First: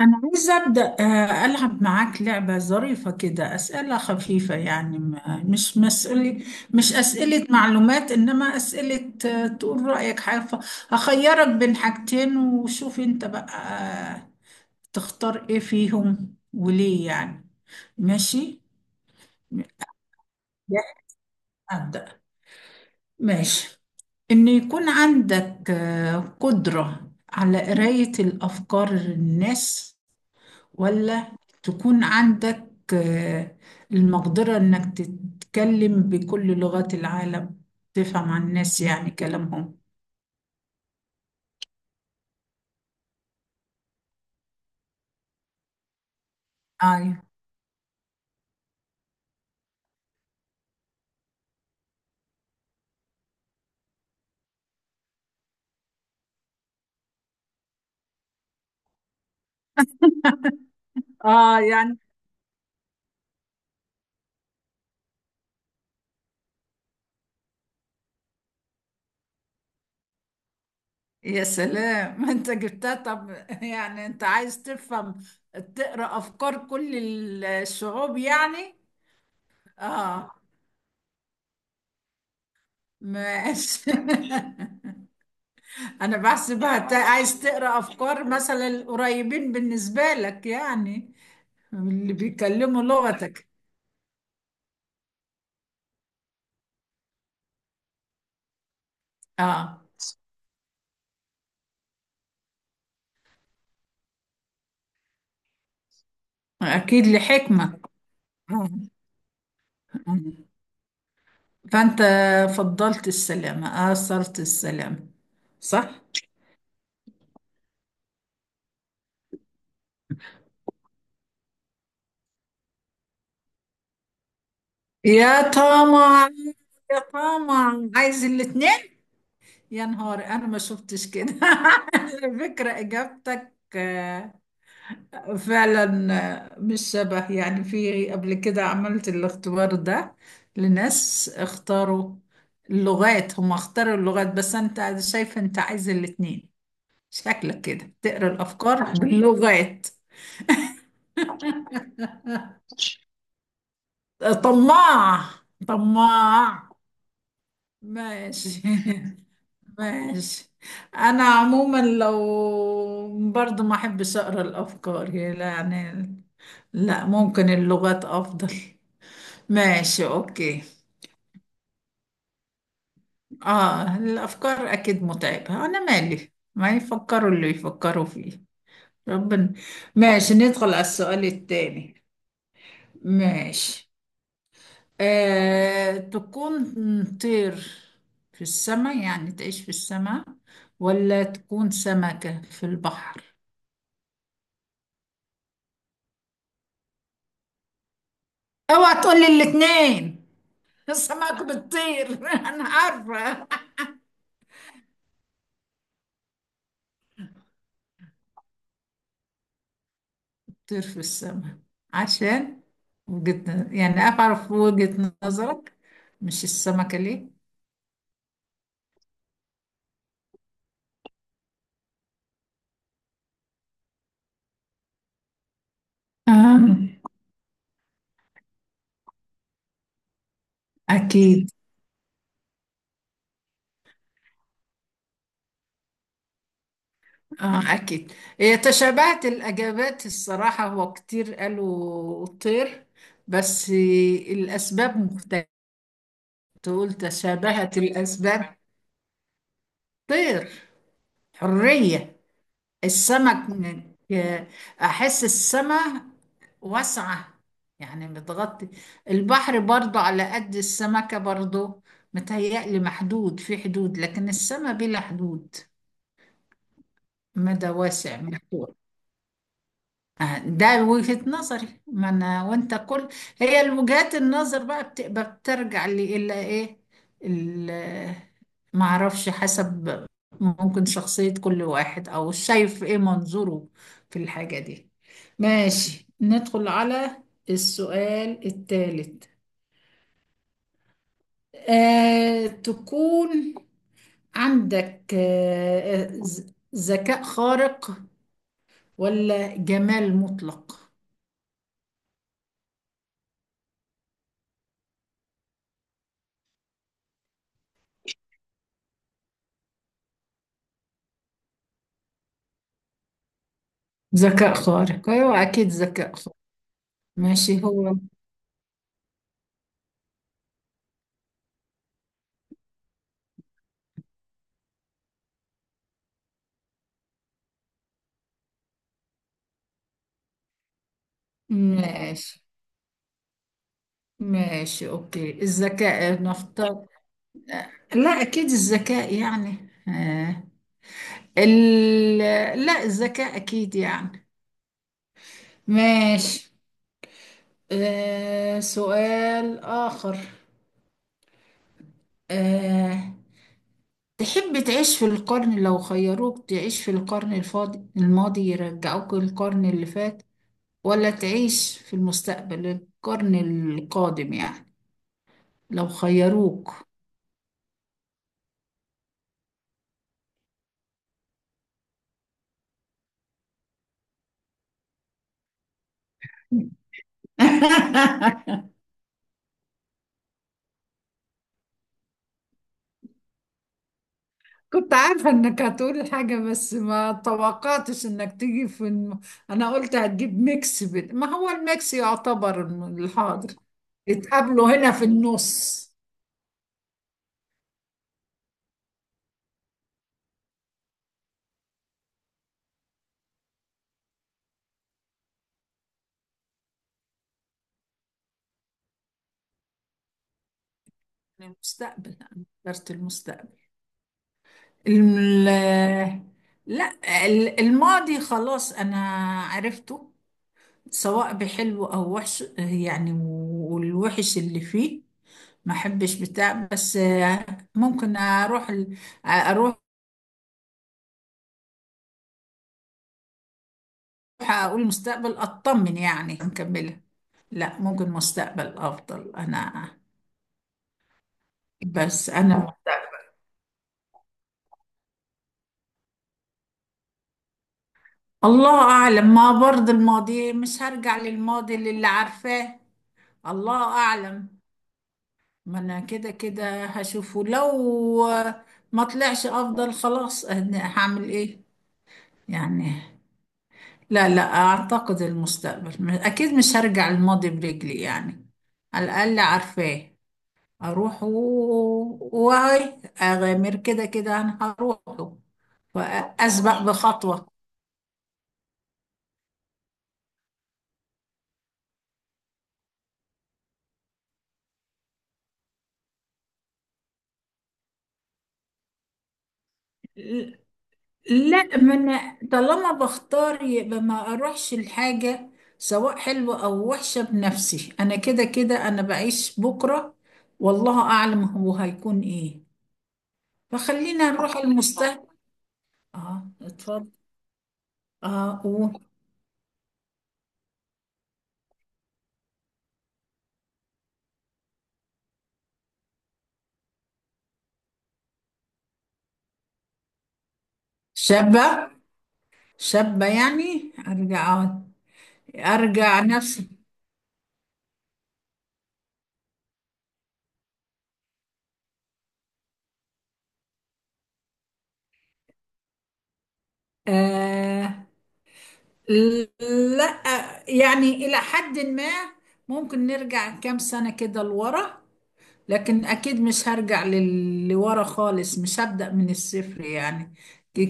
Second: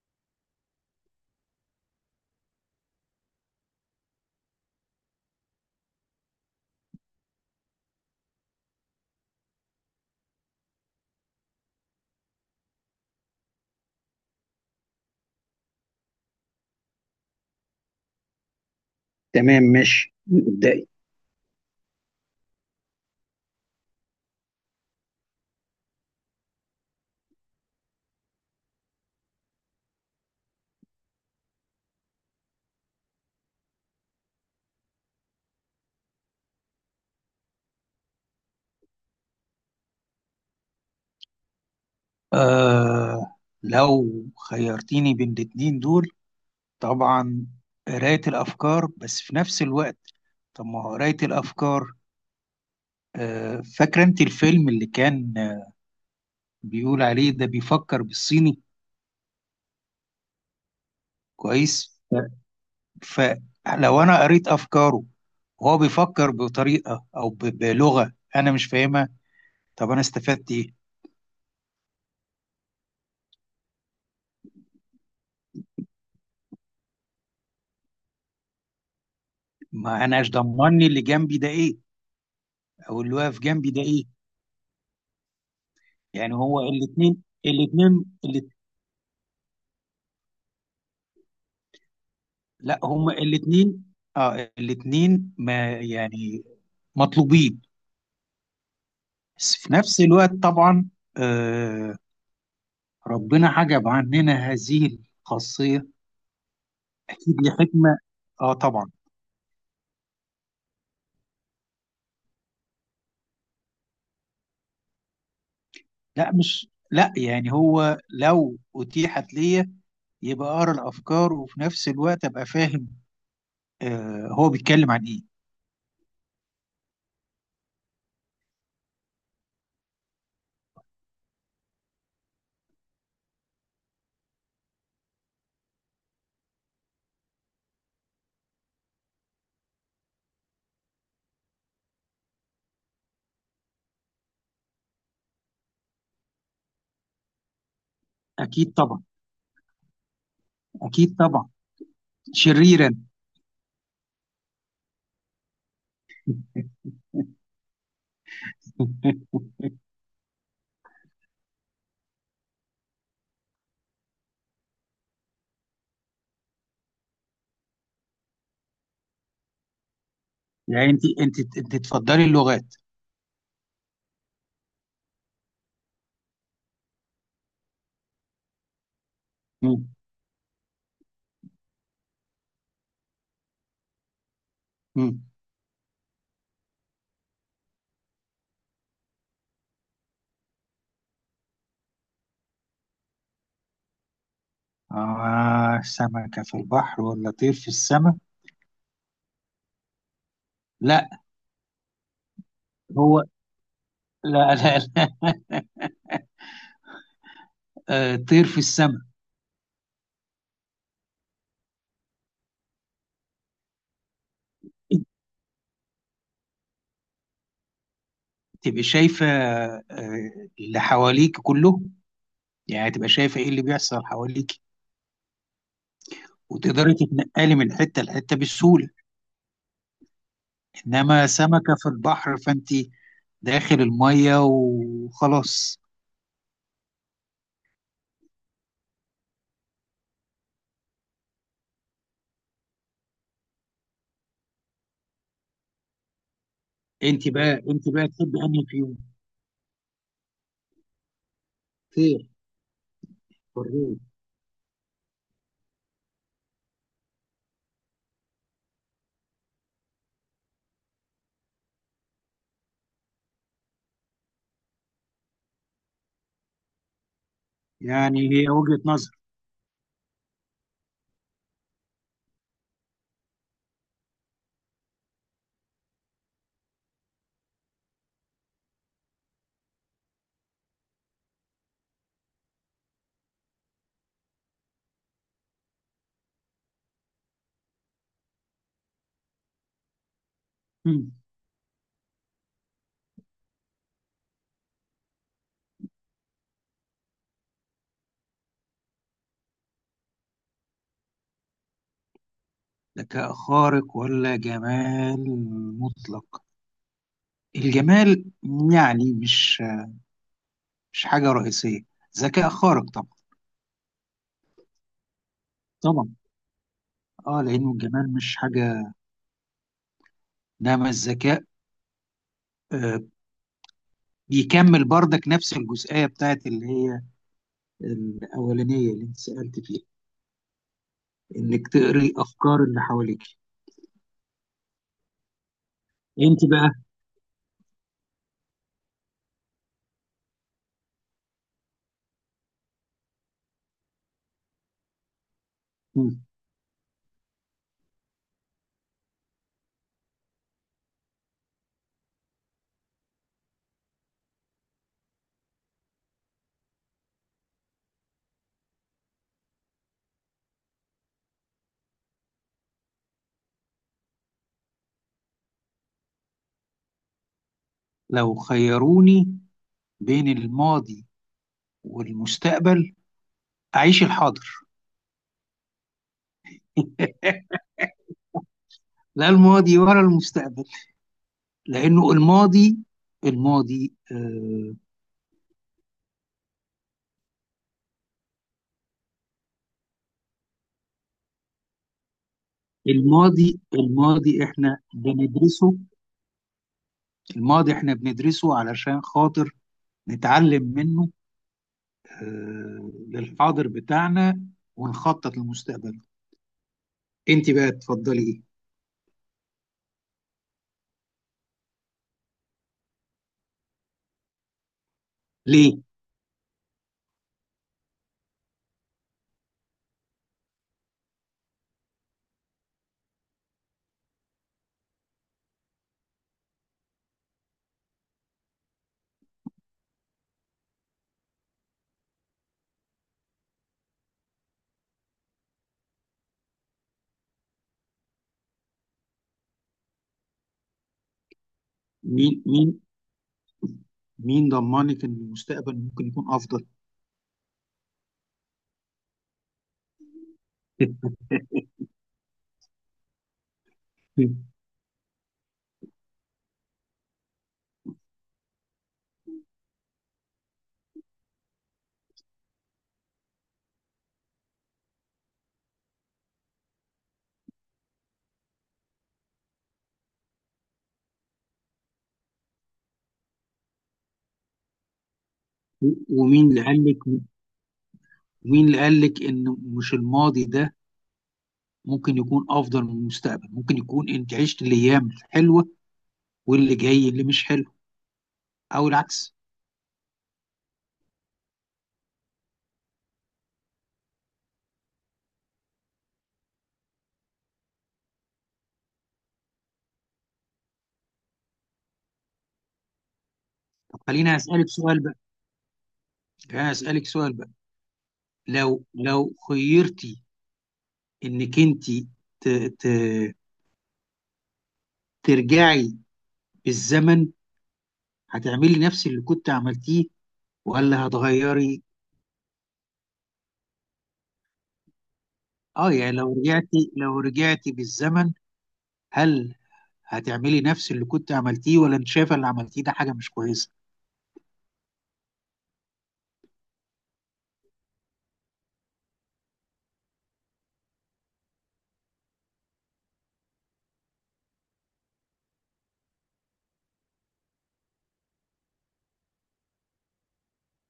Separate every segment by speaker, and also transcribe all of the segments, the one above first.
Speaker 1: أنا عايزة أبدأ ألعب معاك لعبة ظريفة كده. أسئلة خفيفة، يعني مش مسألة، مش أسئلة معلومات، إنما أسئلة تقول رأيك حاجة. هخيرك بين حاجتين وشوف أنت بقى آه، تختار إيه فيهم وليه يعني. ماشي.
Speaker 2: تمام، ماشي ابدأي.
Speaker 1: أبدأ. ماشي. إن يكون عندك قدرة على قراية الأفكار الناس، ولا تكون عندك آه، المقدرة إنك تتكلم بكل لغات العالم، تفهم عن الناس يعني كلامهم.
Speaker 2: آه لو خيرتيني بين الاتنين دول
Speaker 1: أيوة.
Speaker 2: طبعا قراية الأفكار، بس في نفس الوقت طب ما هو قراية الأفكار؟ آه، فاكرة أنت الفيلم اللي كان بيقول عليه ده بيفكر بالصيني؟
Speaker 1: آه
Speaker 2: كويس.
Speaker 1: يعني.
Speaker 2: ف- فلو أنا قريت أفكاره وهو بيفكر بطريقة أو بلغة أنا مش فاهمها، طب أنا استفدت إيه؟
Speaker 1: يا سلام أنت جبتها طب. يعني أنت عايز تفهم، تقرأ أفكار كل الشعوب يعني.
Speaker 2: ما أناش
Speaker 1: آه.
Speaker 2: ضمني اللي جنبي ده إيه، أو اللي واقف جنبي ده
Speaker 1: ماشي.
Speaker 2: إيه.
Speaker 1: أنا
Speaker 2: يعني هو
Speaker 1: بحسبها عايز تقرأ أفكار مثلا القريبين بالنسبة لك، يعني اللي
Speaker 2: لا،
Speaker 1: بيكلموا
Speaker 2: هما
Speaker 1: لغتك.
Speaker 2: الاثنين. اه، الاثنين ما يعني مطلوبين، بس في
Speaker 1: آه.
Speaker 2: نفس الوقت طبعا. آه، ربنا حجب عننا هذه الخاصية
Speaker 1: أكيد
Speaker 2: أكيد
Speaker 1: لحكمة.
Speaker 2: لحكمة. اه
Speaker 1: آه.
Speaker 2: طبعا.
Speaker 1: آه. فأنت فضلت السلامة، آثرت السلامة، صح؟
Speaker 2: لا، مش لا، يعني هو لو أتيحت ليا يبقى أقرأ الأفكار، وفي نفس الوقت أبقى فاهم آه هو بيتكلم عن إيه.
Speaker 1: يا طمع، يا طمع، عايز الاتنين. يا نهار أنا ما شفتش كده. على فكرة إجابتك فعلا مش شبه، يعني في قبل كده عملت الاختبار ده لناس اختاروا اللغات، هم اختاروا اللغات، بس أنت شايف أنت عايز الاتنين. شكلك كده تقرا
Speaker 2: أكيد
Speaker 1: الافكار
Speaker 2: طبعا،
Speaker 1: باللغات.
Speaker 2: أكيد طبعا، شريرا.
Speaker 1: طماع، طماع. ماشي. ماشي. انا عموما لو برضو ما احبش اقرا الافكار يعني. لا، ممكن اللغات افضل. ماشي اوكي.
Speaker 2: يعني أنت، أنت تفضلي اللغات.
Speaker 1: اه، الافكار اكيد متعبه، انا مالي ما يفكروا اللي يفكروا فيه. ربنا. ماشي، ندخل على السؤال التاني. ماشي.
Speaker 2: مم.
Speaker 1: تكون طير في السماء يعني تعيش في السماء، ولا تكون سمكة في البحر.
Speaker 2: آه، سمكة في البحر ولا طير في السماء؟
Speaker 1: اوعى تقولي الاتنين.
Speaker 2: لا،
Speaker 1: السمك بتطير. انا
Speaker 2: هو،
Speaker 1: عارفة.
Speaker 2: لا آه، طير في السماء.
Speaker 1: طير في السماء، عشان وجهة، يعني اعرف وجهة نظرك، مش السمكة ليه.
Speaker 2: تبقى شايفة آه اللي حواليك كله، يعني تبقى شايفة إيه اللي بيحصل حواليك،
Speaker 1: آه.
Speaker 2: وتقدري تتنقلي من حتة لحتة بسهولة. إنما
Speaker 1: اكيد.
Speaker 2: سمكة في البحر فأنت داخل المية وخلاص.
Speaker 1: اه اكيد. هي تشابهت الاجابات الصراحه، هو كتير قالوا طير، بس الاسباب مختلفه، تقول
Speaker 2: أنت بقى،
Speaker 1: تشابهت
Speaker 2: أنت بقى تحب
Speaker 1: الاسباب.
Speaker 2: أنهي فيهم؟
Speaker 1: طير، حريه.
Speaker 2: طير،
Speaker 1: السمك من-
Speaker 2: حرية.
Speaker 1: احس السماء واسعه يعني، متغطي. البحر برضه على قد السمكه برضه، متهيألي محدود في حدود، لكن السماء بلا حدود، مدى واسع
Speaker 2: يعني هي
Speaker 1: مفتوح.
Speaker 2: وجهة نظر.
Speaker 1: ده وجهة نظري. ما انا وانت كل هي الوجهات النظر بقى بتبقى بترجع لي الا ايه، ال- ما اعرفش، حسب. ممكن شخصية كل واحد، او شايف ايه منظوره في الحاجة دي. ماشي، ندخل على السؤال الثالث. تكون عندك ذكاء خارق، ولا جمال مطلق.
Speaker 2: ذكاء خارق ولا جمال مطلق؟ الجمال يعني مش حاجة رئيسية، ذكاء خارق طبعا.
Speaker 1: ذكاء خارق، أيوة أكيد
Speaker 2: طبعا.
Speaker 1: ذكاء خارق.
Speaker 2: اه
Speaker 1: ماشي.
Speaker 2: لأنه
Speaker 1: هو
Speaker 2: الجمال مش حاجة، إنما الذكاء آه بيكمل بردك نفس الجزئية بتاعت اللي هي الأولانية اللي أنت سألت فيها، إنك تقري
Speaker 1: ماشي.
Speaker 2: أفكار اللي حواليك.
Speaker 1: ماشي أوكي، الذكاء
Speaker 2: أنت بقى.
Speaker 1: نختار. لا أكيد الذكاء يعني. آه. ال... لا الذكاء أكيد يعني.
Speaker 2: مم.
Speaker 1: ماشي. آه. سؤال آخر. آه. تحب تعيش في القرن، لو خيروك تعيش في القرن الفاضي، الماضي، يرجعوك للقرن اللي فات، ولا تعيش في المستقبل، القرن القادم يعني، لو خيروك.
Speaker 2: لو خيروني بين الماضي والمستقبل أعيش الحاضر. لا الماضي ولا المستقبل، لأنه الماضي، آه،
Speaker 1: كنت عارفة انك هتقول حاجة، بس ما توقعتش انك تيجي في انا قلت هتجيب ميكس، بين ما هو الميكس يعتبر الحاضر.
Speaker 2: الماضي
Speaker 1: اتقابلوا
Speaker 2: احنا
Speaker 1: هنا في
Speaker 2: بندرسه،
Speaker 1: النص.
Speaker 2: الماضي احنا بندرسه علشان خاطر نتعلم منه آه للحاضر بتاعنا، ونخطط للمستقبل. انت بقى تفضلي ايه؟
Speaker 1: المستقبل، انا اخترت المستقبل.
Speaker 2: ليه؟
Speaker 1: الم... لا، الماضي خلاص انا عرفته، سواء بحلو او وحش يعني، والوحش اللي فيه ما احبش بتاع. بس ممكن اروح اروح اقول مستقبل، اطمن يعني نكملها. لا ممكن مستقبل افضل انا. بس
Speaker 2: مين
Speaker 1: انا،
Speaker 2: مين مين ضمنك ان المستقبل ممكن يكون افضل؟
Speaker 1: الله اعلم، ما برضه الماضي مش هرجع للماضي اللي عارفاه. الله اعلم، ما انا كده كده هشوفه. لو ما طلعش افضل، خلاص أنا هعمل ايه يعني. لا لا، أعتقد المستقبل أكيد مش هرجع الماضي برجلي يعني، على الأقل عارفاه. أروح واي أغامر، كده كده أنا هروحه
Speaker 2: ومين اللي
Speaker 1: وأسبق
Speaker 2: قال لك،
Speaker 1: بخطوة.
Speaker 2: مين اللي قال لك ان مش الماضي ده ممكن يكون افضل من المستقبل؟ ممكن يكون انت عشت الايام الحلوه واللي جاي اللي مش حلو، او العكس.
Speaker 1: ل- لا، ما أنا طالما بختار يبقى ما أروحش الحاجة سواء حلوة أو وحشة بنفسي. أنا كده كده أنا بعيش بكرة والله أعلم هو هيكون إيه،
Speaker 2: طب
Speaker 1: فخلينا
Speaker 2: خليني
Speaker 1: نروح
Speaker 2: اسالك سؤال بقى،
Speaker 1: المستقبل. آه
Speaker 2: خليني اسالك
Speaker 1: اتفضل.
Speaker 2: سؤال بقى.
Speaker 1: آه
Speaker 2: لو
Speaker 1: قول.
Speaker 2: لو خيرتي انك انت ت... ت... ترجعي بالزمن، هتعملي نفس اللي كنت عملتيه ولا هتغيري؟
Speaker 1: شابة، شابة، يعني
Speaker 2: اه يعني
Speaker 1: أرجع
Speaker 2: لو
Speaker 1: نفسي.
Speaker 2: رجعتي، لو رجعتي بالزمن هل هتعملي نفس اللي كنت عملتيه، ولا انت شايفه اللي عملتيه ده حاجه مش كويسه؟
Speaker 1: آه. لا يعني إلى حد ما، ممكن نرجع كام سنة كده لورا، لكن أكيد مش هرجع لورا خالص، مش هبدأ من الصفر يعني.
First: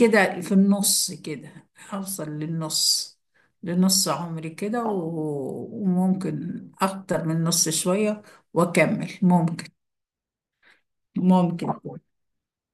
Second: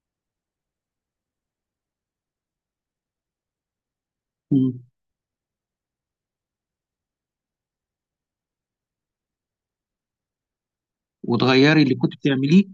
Speaker 1: كده في النص، كده هوصل للنص، لنص عمري
Speaker 2: مم.
Speaker 1: كده، وممكن أكتر من نص شوية وأكمل. ممكن، ممكن.
Speaker 2: وتغيري اللي كنت بتعمليه.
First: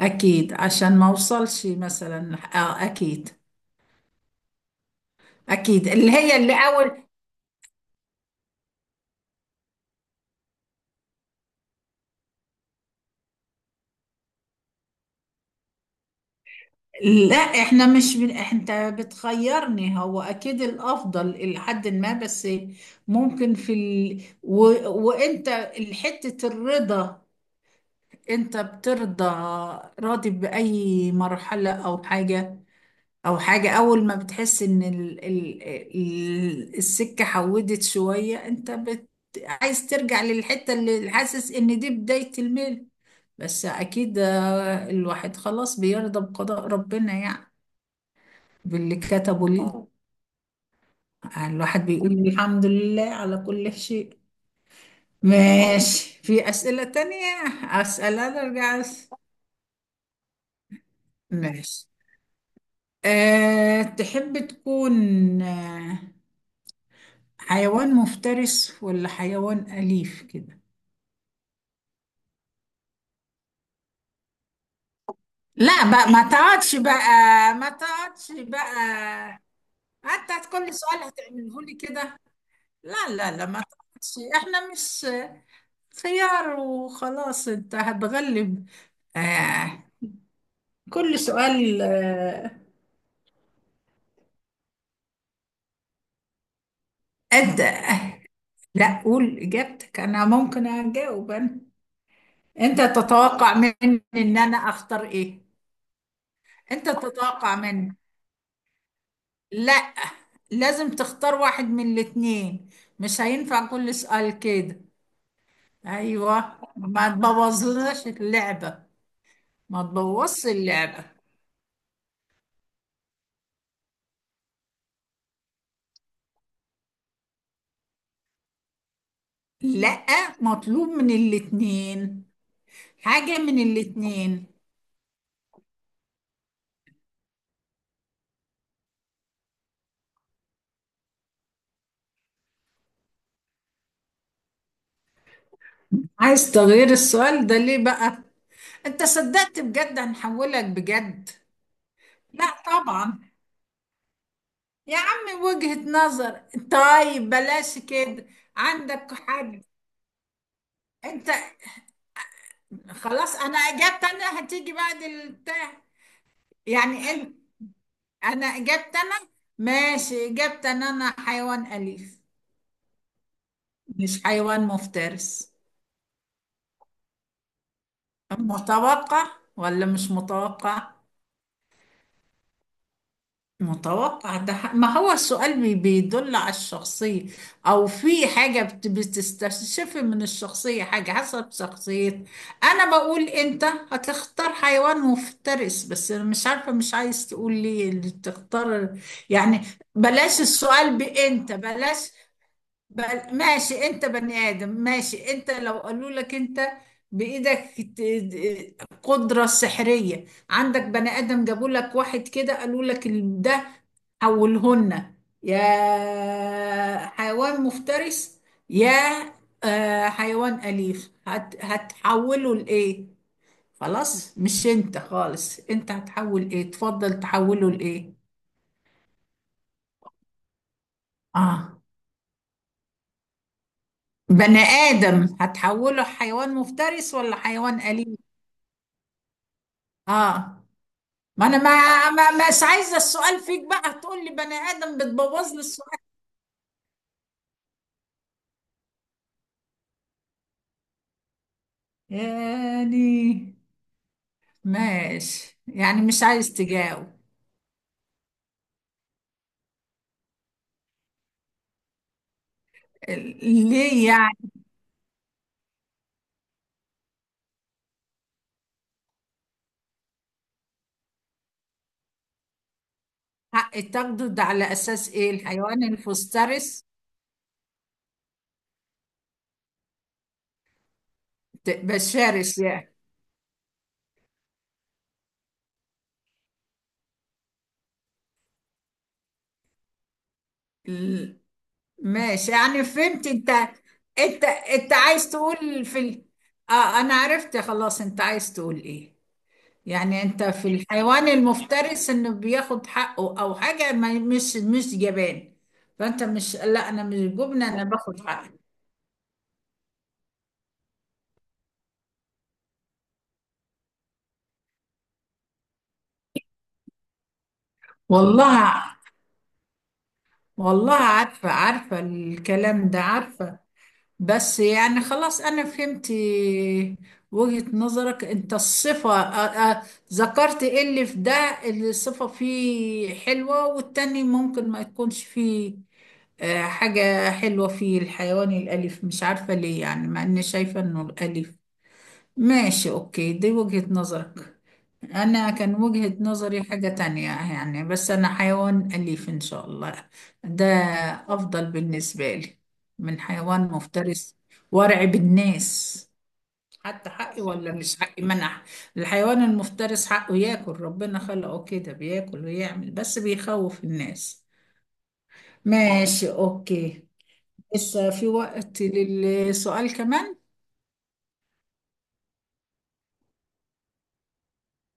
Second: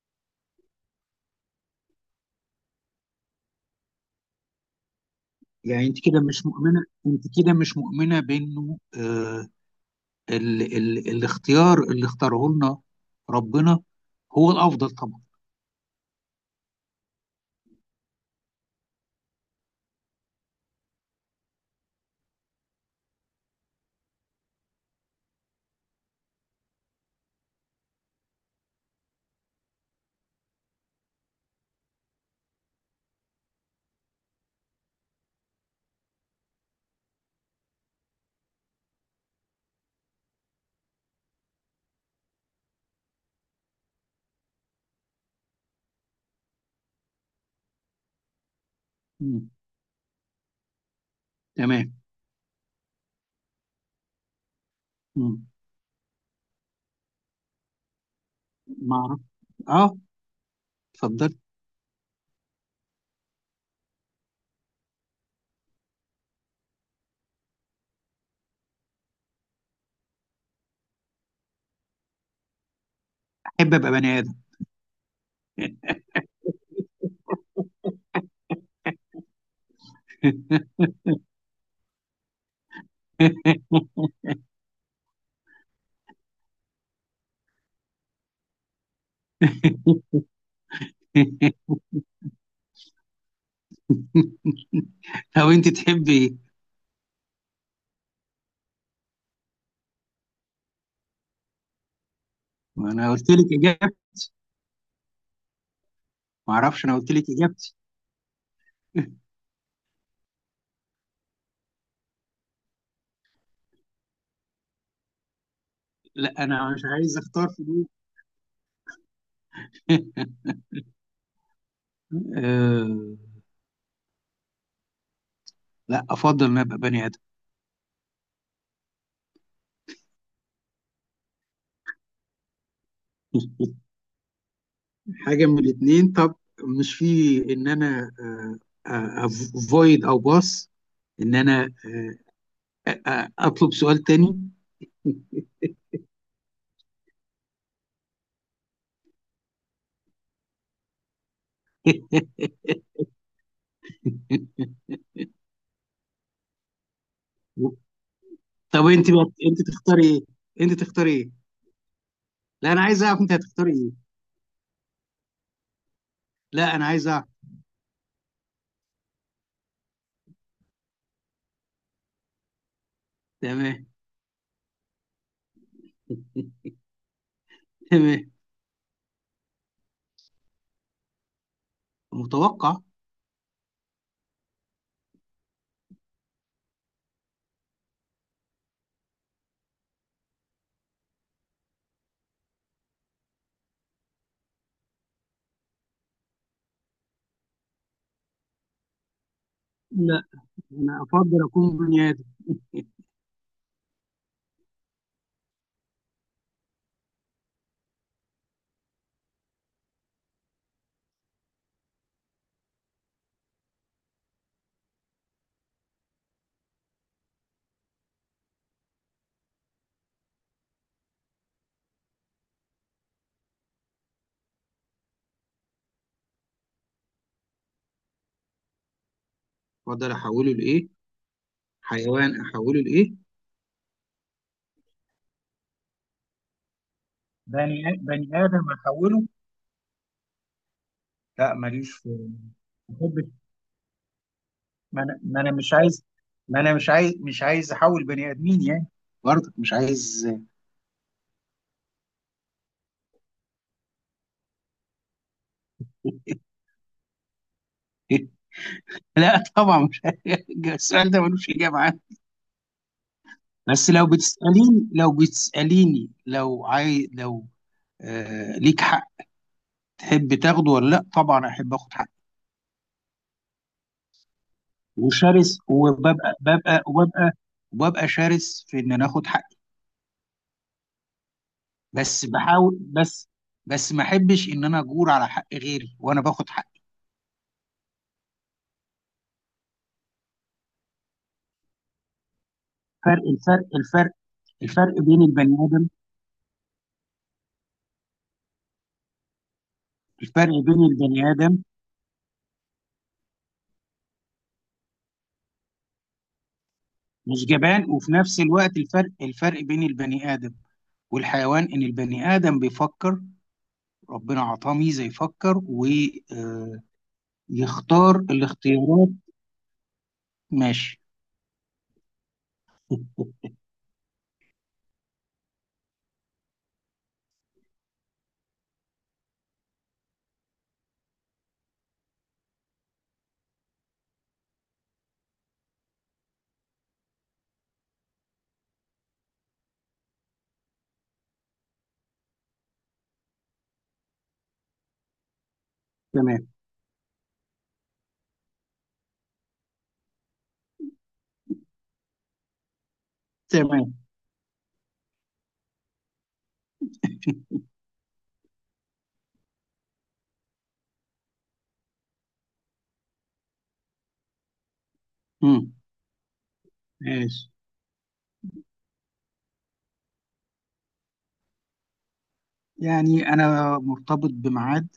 Speaker 1: أكيد، عشان ما أوصلش مثلا آه أكيد،
Speaker 2: يعني
Speaker 1: أكيد
Speaker 2: انت
Speaker 1: اللي
Speaker 2: كده
Speaker 1: هي
Speaker 2: مش
Speaker 1: اللي
Speaker 2: مؤمنه،
Speaker 1: أول.
Speaker 2: انت كده مش مؤمنه بانه ال الاختيار اللي اختاره لنا ربنا هو الافضل طبعا؟
Speaker 1: لا إحنا مش من أنت بتخيرني، هو أكيد الأفضل إلى حد ما، بس ممكن في وأنت حتة الرضا، أنت بترضى راضي بأي مرحلة أو حاجة، او حاجة. اول ما بتحس ان ال السكة حودت شوية، انت عايز ترجع للحتة اللي حاسس ان دي بداية الميل. بس اكيد الواحد خلاص بيرضى بقضاء ربنا يعني، باللي
Speaker 2: مم.
Speaker 1: كتبه ليه. الواحد
Speaker 2: تمام.
Speaker 1: بيقول الحمد لله على كل شيء.
Speaker 2: مم.
Speaker 1: ماشي، في اسئلة تانية اسألها،
Speaker 2: ما اعرف. اه، اتفضل.
Speaker 1: ماشي. أه، تحب تكون حيوان مفترس ولا حيوان أليف كده.
Speaker 2: احب ابقى بني ادم.
Speaker 1: لا بقى، ما تقعدش بقى، ما تقعدش بقى، انت كل سؤال هتعمله لي كده؟ لا لا لا ما تقعدش، احنا مش خيار وخلاص انت هتغلب. آه، كل سؤال آه.
Speaker 2: لو انت تحبي ايه؟
Speaker 1: أد... آه، لا قول إجابتك، أنا ممكن أجاوب أنا. أنت
Speaker 2: ما انا قلت لك
Speaker 1: تتوقع
Speaker 2: اجابتي،
Speaker 1: مني إن أنا أختار إيه.
Speaker 2: ما اعرفش،
Speaker 1: أنت
Speaker 2: انا قلت لك
Speaker 1: تتوقع
Speaker 2: اجابتي.
Speaker 1: مني. لا، لازم تختار واحد من الاتنين، مش هينفع كل سؤال كده.
Speaker 2: لا،
Speaker 1: ايوه
Speaker 2: انا مش
Speaker 1: ما
Speaker 2: عايز اختار في دول.
Speaker 1: تبوظلناش اللعبة. ما تبوظش اللعبة.
Speaker 2: آه، لا، افضل ان أنا ابقى بني ادم.
Speaker 1: لا، مطلوب من الاتنين حاجة من الاتنين.
Speaker 2: حاجه من الاثنين؟ طب مش في ان انا افويد او باص، ان انا اطلب سؤال تاني؟
Speaker 1: عايز تغيير السؤال ده ليه بقى؟ انت صدقت بجد، هنحولك بجد. لا طبعا، يا عم وجهة نظر، طيب بلاش كده.
Speaker 2: طب انت
Speaker 1: عندك
Speaker 2: بقى،
Speaker 1: حد؟
Speaker 2: انت تختاري ايه؟ انت تختاري
Speaker 1: انت
Speaker 2: ايه؟ لا، انا عايز اعرف انت
Speaker 1: خلاص، انا
Speaker 2: هتختاري
Speaker 1: اجابت
Speaker 2: ايه.
Speaker 1: انا هتيجي بعد البتاع.
Speaker 2: لا، انا عايز
Speaker 1: يعني
Speaker 2: اعرف.
Speaker 1: انا اجابت انا، ماشي، اجابت ان انا حيوان اليف،
Speaker 2: تمام.
Speaker 1: مش حيوان مفترس.
Speaker 2: تمام.
Speaker 1: متوقع ولا مش متوقع؟
Speaker 2: متوقع.
Speaker 1: متوقع، ده ما هو السؤال بيدل على الشخصية، أو في حاجة بتستشف من الشخصية حاجة حسب شخصية. أنا بقول أنت هتختار حيوان مفترس، بس أنا مش عارفة، مش عايز تقول لي اللي تختار يعني.
Speaker 2: لا،
Speaker 1: بلاش السؤال
Speaker 2: انا افضل
Speaker 1: بأنت،
Speaker 2: اكون بني
Speaker 1: بلاش.
Speaker 2: ادم.
Speaker 1: بل ماشي، انت بني ادم، ماشي. انت لو قالوا لك انت بايدك قدرة سحرية، عندك بني ادم جابوا لك واحد كده، قالوا لك ده حولهن، يا حيوان مفترس، يا حيوان أليف، هتحوله لإيه؟ خلاص مش انت خالص، انت هتحول ايه، تفضل تحوله لإيه.
Speaker 2: افضل احوله لايه؟
Speaker 1: اه.
Speaker 2: حيوان احوله لايه؟
Speaker 1: بني آدم هتحوله حيوان مفترس ولا حيوان أليف؟
Speaker 2: بني آدم أحوله؟
Speaker 1: اه. ما
Speaker 2: لا،
Speaker 1: انا
Speaker 2: ماليش في،
Speaker 1: ما ما مش
Speaker 2: ما
Speaker 1: عايزه
Speaker 2: بحبش،
Speaker 1: السؤال فيك بقى، هتقول لي بني ادم
Speaker 2: ما أنا
Speaker 1: بتبوظ لي
Speaker 2: مش
Speaker 1: السؤال.
Speaker 2: عايز، ما أنا مش عايز، مش عايز أحول بني آدمين يعني، برضك مش عايز.
Speaker 1: يعني ماشي، يعني مش عايز تجاوب.
Speaker 2: لا طبعا مش السؤال ده ملوش اجابه عنه.
Speaker 1: ال-
Speaker 2: بس لو
Speaker 1: ليه يعني؟
Speaker 2: بتساليني، لو بتساليني، لو آه ليك حق تحب تاخده ولا لا، طبعا احب اخد حقي.
Speaker 1: حق تاخده ده على اساس ايه،
Speaker 2: وشرس،
Speaker 1: الحيوان
Speaker 2: وببقى ببقى
Speaker 1: الفسترس؟
Speaker 2: وببقى وببقى شرس في ان انا اخد حقي، بس
Speaker 1: بشرس
Speaker 2: بحاول،
Speaker 1: يعني؟
Speaker 2: بس ما احبش ان انا اجور على حق غيري وانا باخد حقي.
Speaker 1: ال- ماشي، يعني
Speaker 2: فرق
Speaker 1: فهمت انت،
Speaker 2: الفرق الفرق
Speaker 1: انت انت
Speaker 2: الفرق بين
Speaker 1: عايز
Speaker 2: البني
Speaker 1: تقول
Speaker 2: ادم،
Speaker 1: في اه انا عرفت خلاص انت عايز تقول ايه. يعني انت
Speaker 2: الفرق
Speaker 1: في
Speaker 2: بين
Speaker 1: الحيوان
Speaker 2: البني ادم
Speaker 1: المفترس انه بياخد حقه، او حاجة ما، مش جبان. فانت مش، لا انا مش
Speaker 2: مش
Speaker 1: جبنة، انا
Speaker 2: جبان، وفي
Speaker 1: باخد
Speaker 2: نفس
Speaker 1: حقي.
Speaker 2: الوقت الفرق، بين البني ادم والحيوان، ان البني ادم بيفكر، ربنا عطاه ميزه يفكر ويختار
Speaker 1: والله،
Speaker 2: الاختيارات.
Speaker 1: والله
Speaker 2: ماشي.
Speaker 1: عارفة، عارفة الكلام ده عارفة. بس يعني خلاص أنا فهمت وجهة نظرك، أنت الصفة ذكرت إيه اللي في ده، اللي الصفة فيه حلوة، والتاني ممكن ما يكونش فيه حاجة حلوة فيه، الحيوان الأليف، مش عارفة ليه يعني، مع إني شايفة إنه الأليف. ماشي أوكي، دي وجهة نظرك، أنا كان وجهة
Speaker 2: تمام.
Speaker 1: نظري حاجة تانية يعني. بس أنا حيوان أليف إن شاء الله، ده أفضل بالنسبة لي من حيوان
Speaker 2: تمام.
Speaker 1: مفترس. وارع بالناس، حتى حقي ولا مش حقي منح. الحيوان المفترس حقه ياكل، ربنا خلقه كده بياكل ويعمل، بس بيخوف الناس.
Speaker 2: مم.
Speaker 1: ماشي أوكي.
Speaker 2: ماشي،
Speaker 1: لسه في وقت للسؤال كمان.
Speaker 2: يعني انا مرتبط بميعاد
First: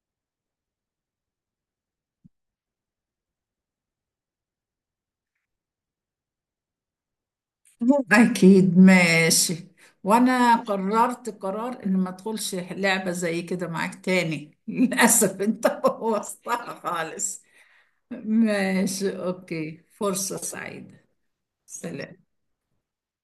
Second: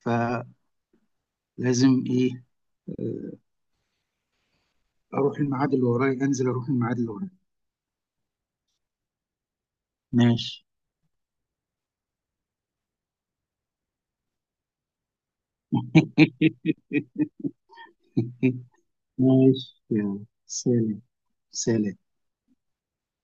Speaker 2: فلازم ايه آه، اروح الميعاد اللي ورايا، انزل اروح الميعاد اللي ورايا.
Speaker 1: أكيد ماشي، وأنا
Speaker 2: ماشي.
Speaker 1: قررت قرار إن ما أدخلش لعبة زي كده معاك تاني. للأسف أنت بوظتها خالص. ماشي
Speaker 2: ماشي
Speaker 1: أوكي،
Speaker 2: يلا.
Speaker 1: فرصة
Speaker 2: سلام،
Speaker 1: سعيدة.
Speaker 2: سلام.
Speaker 1: سلام.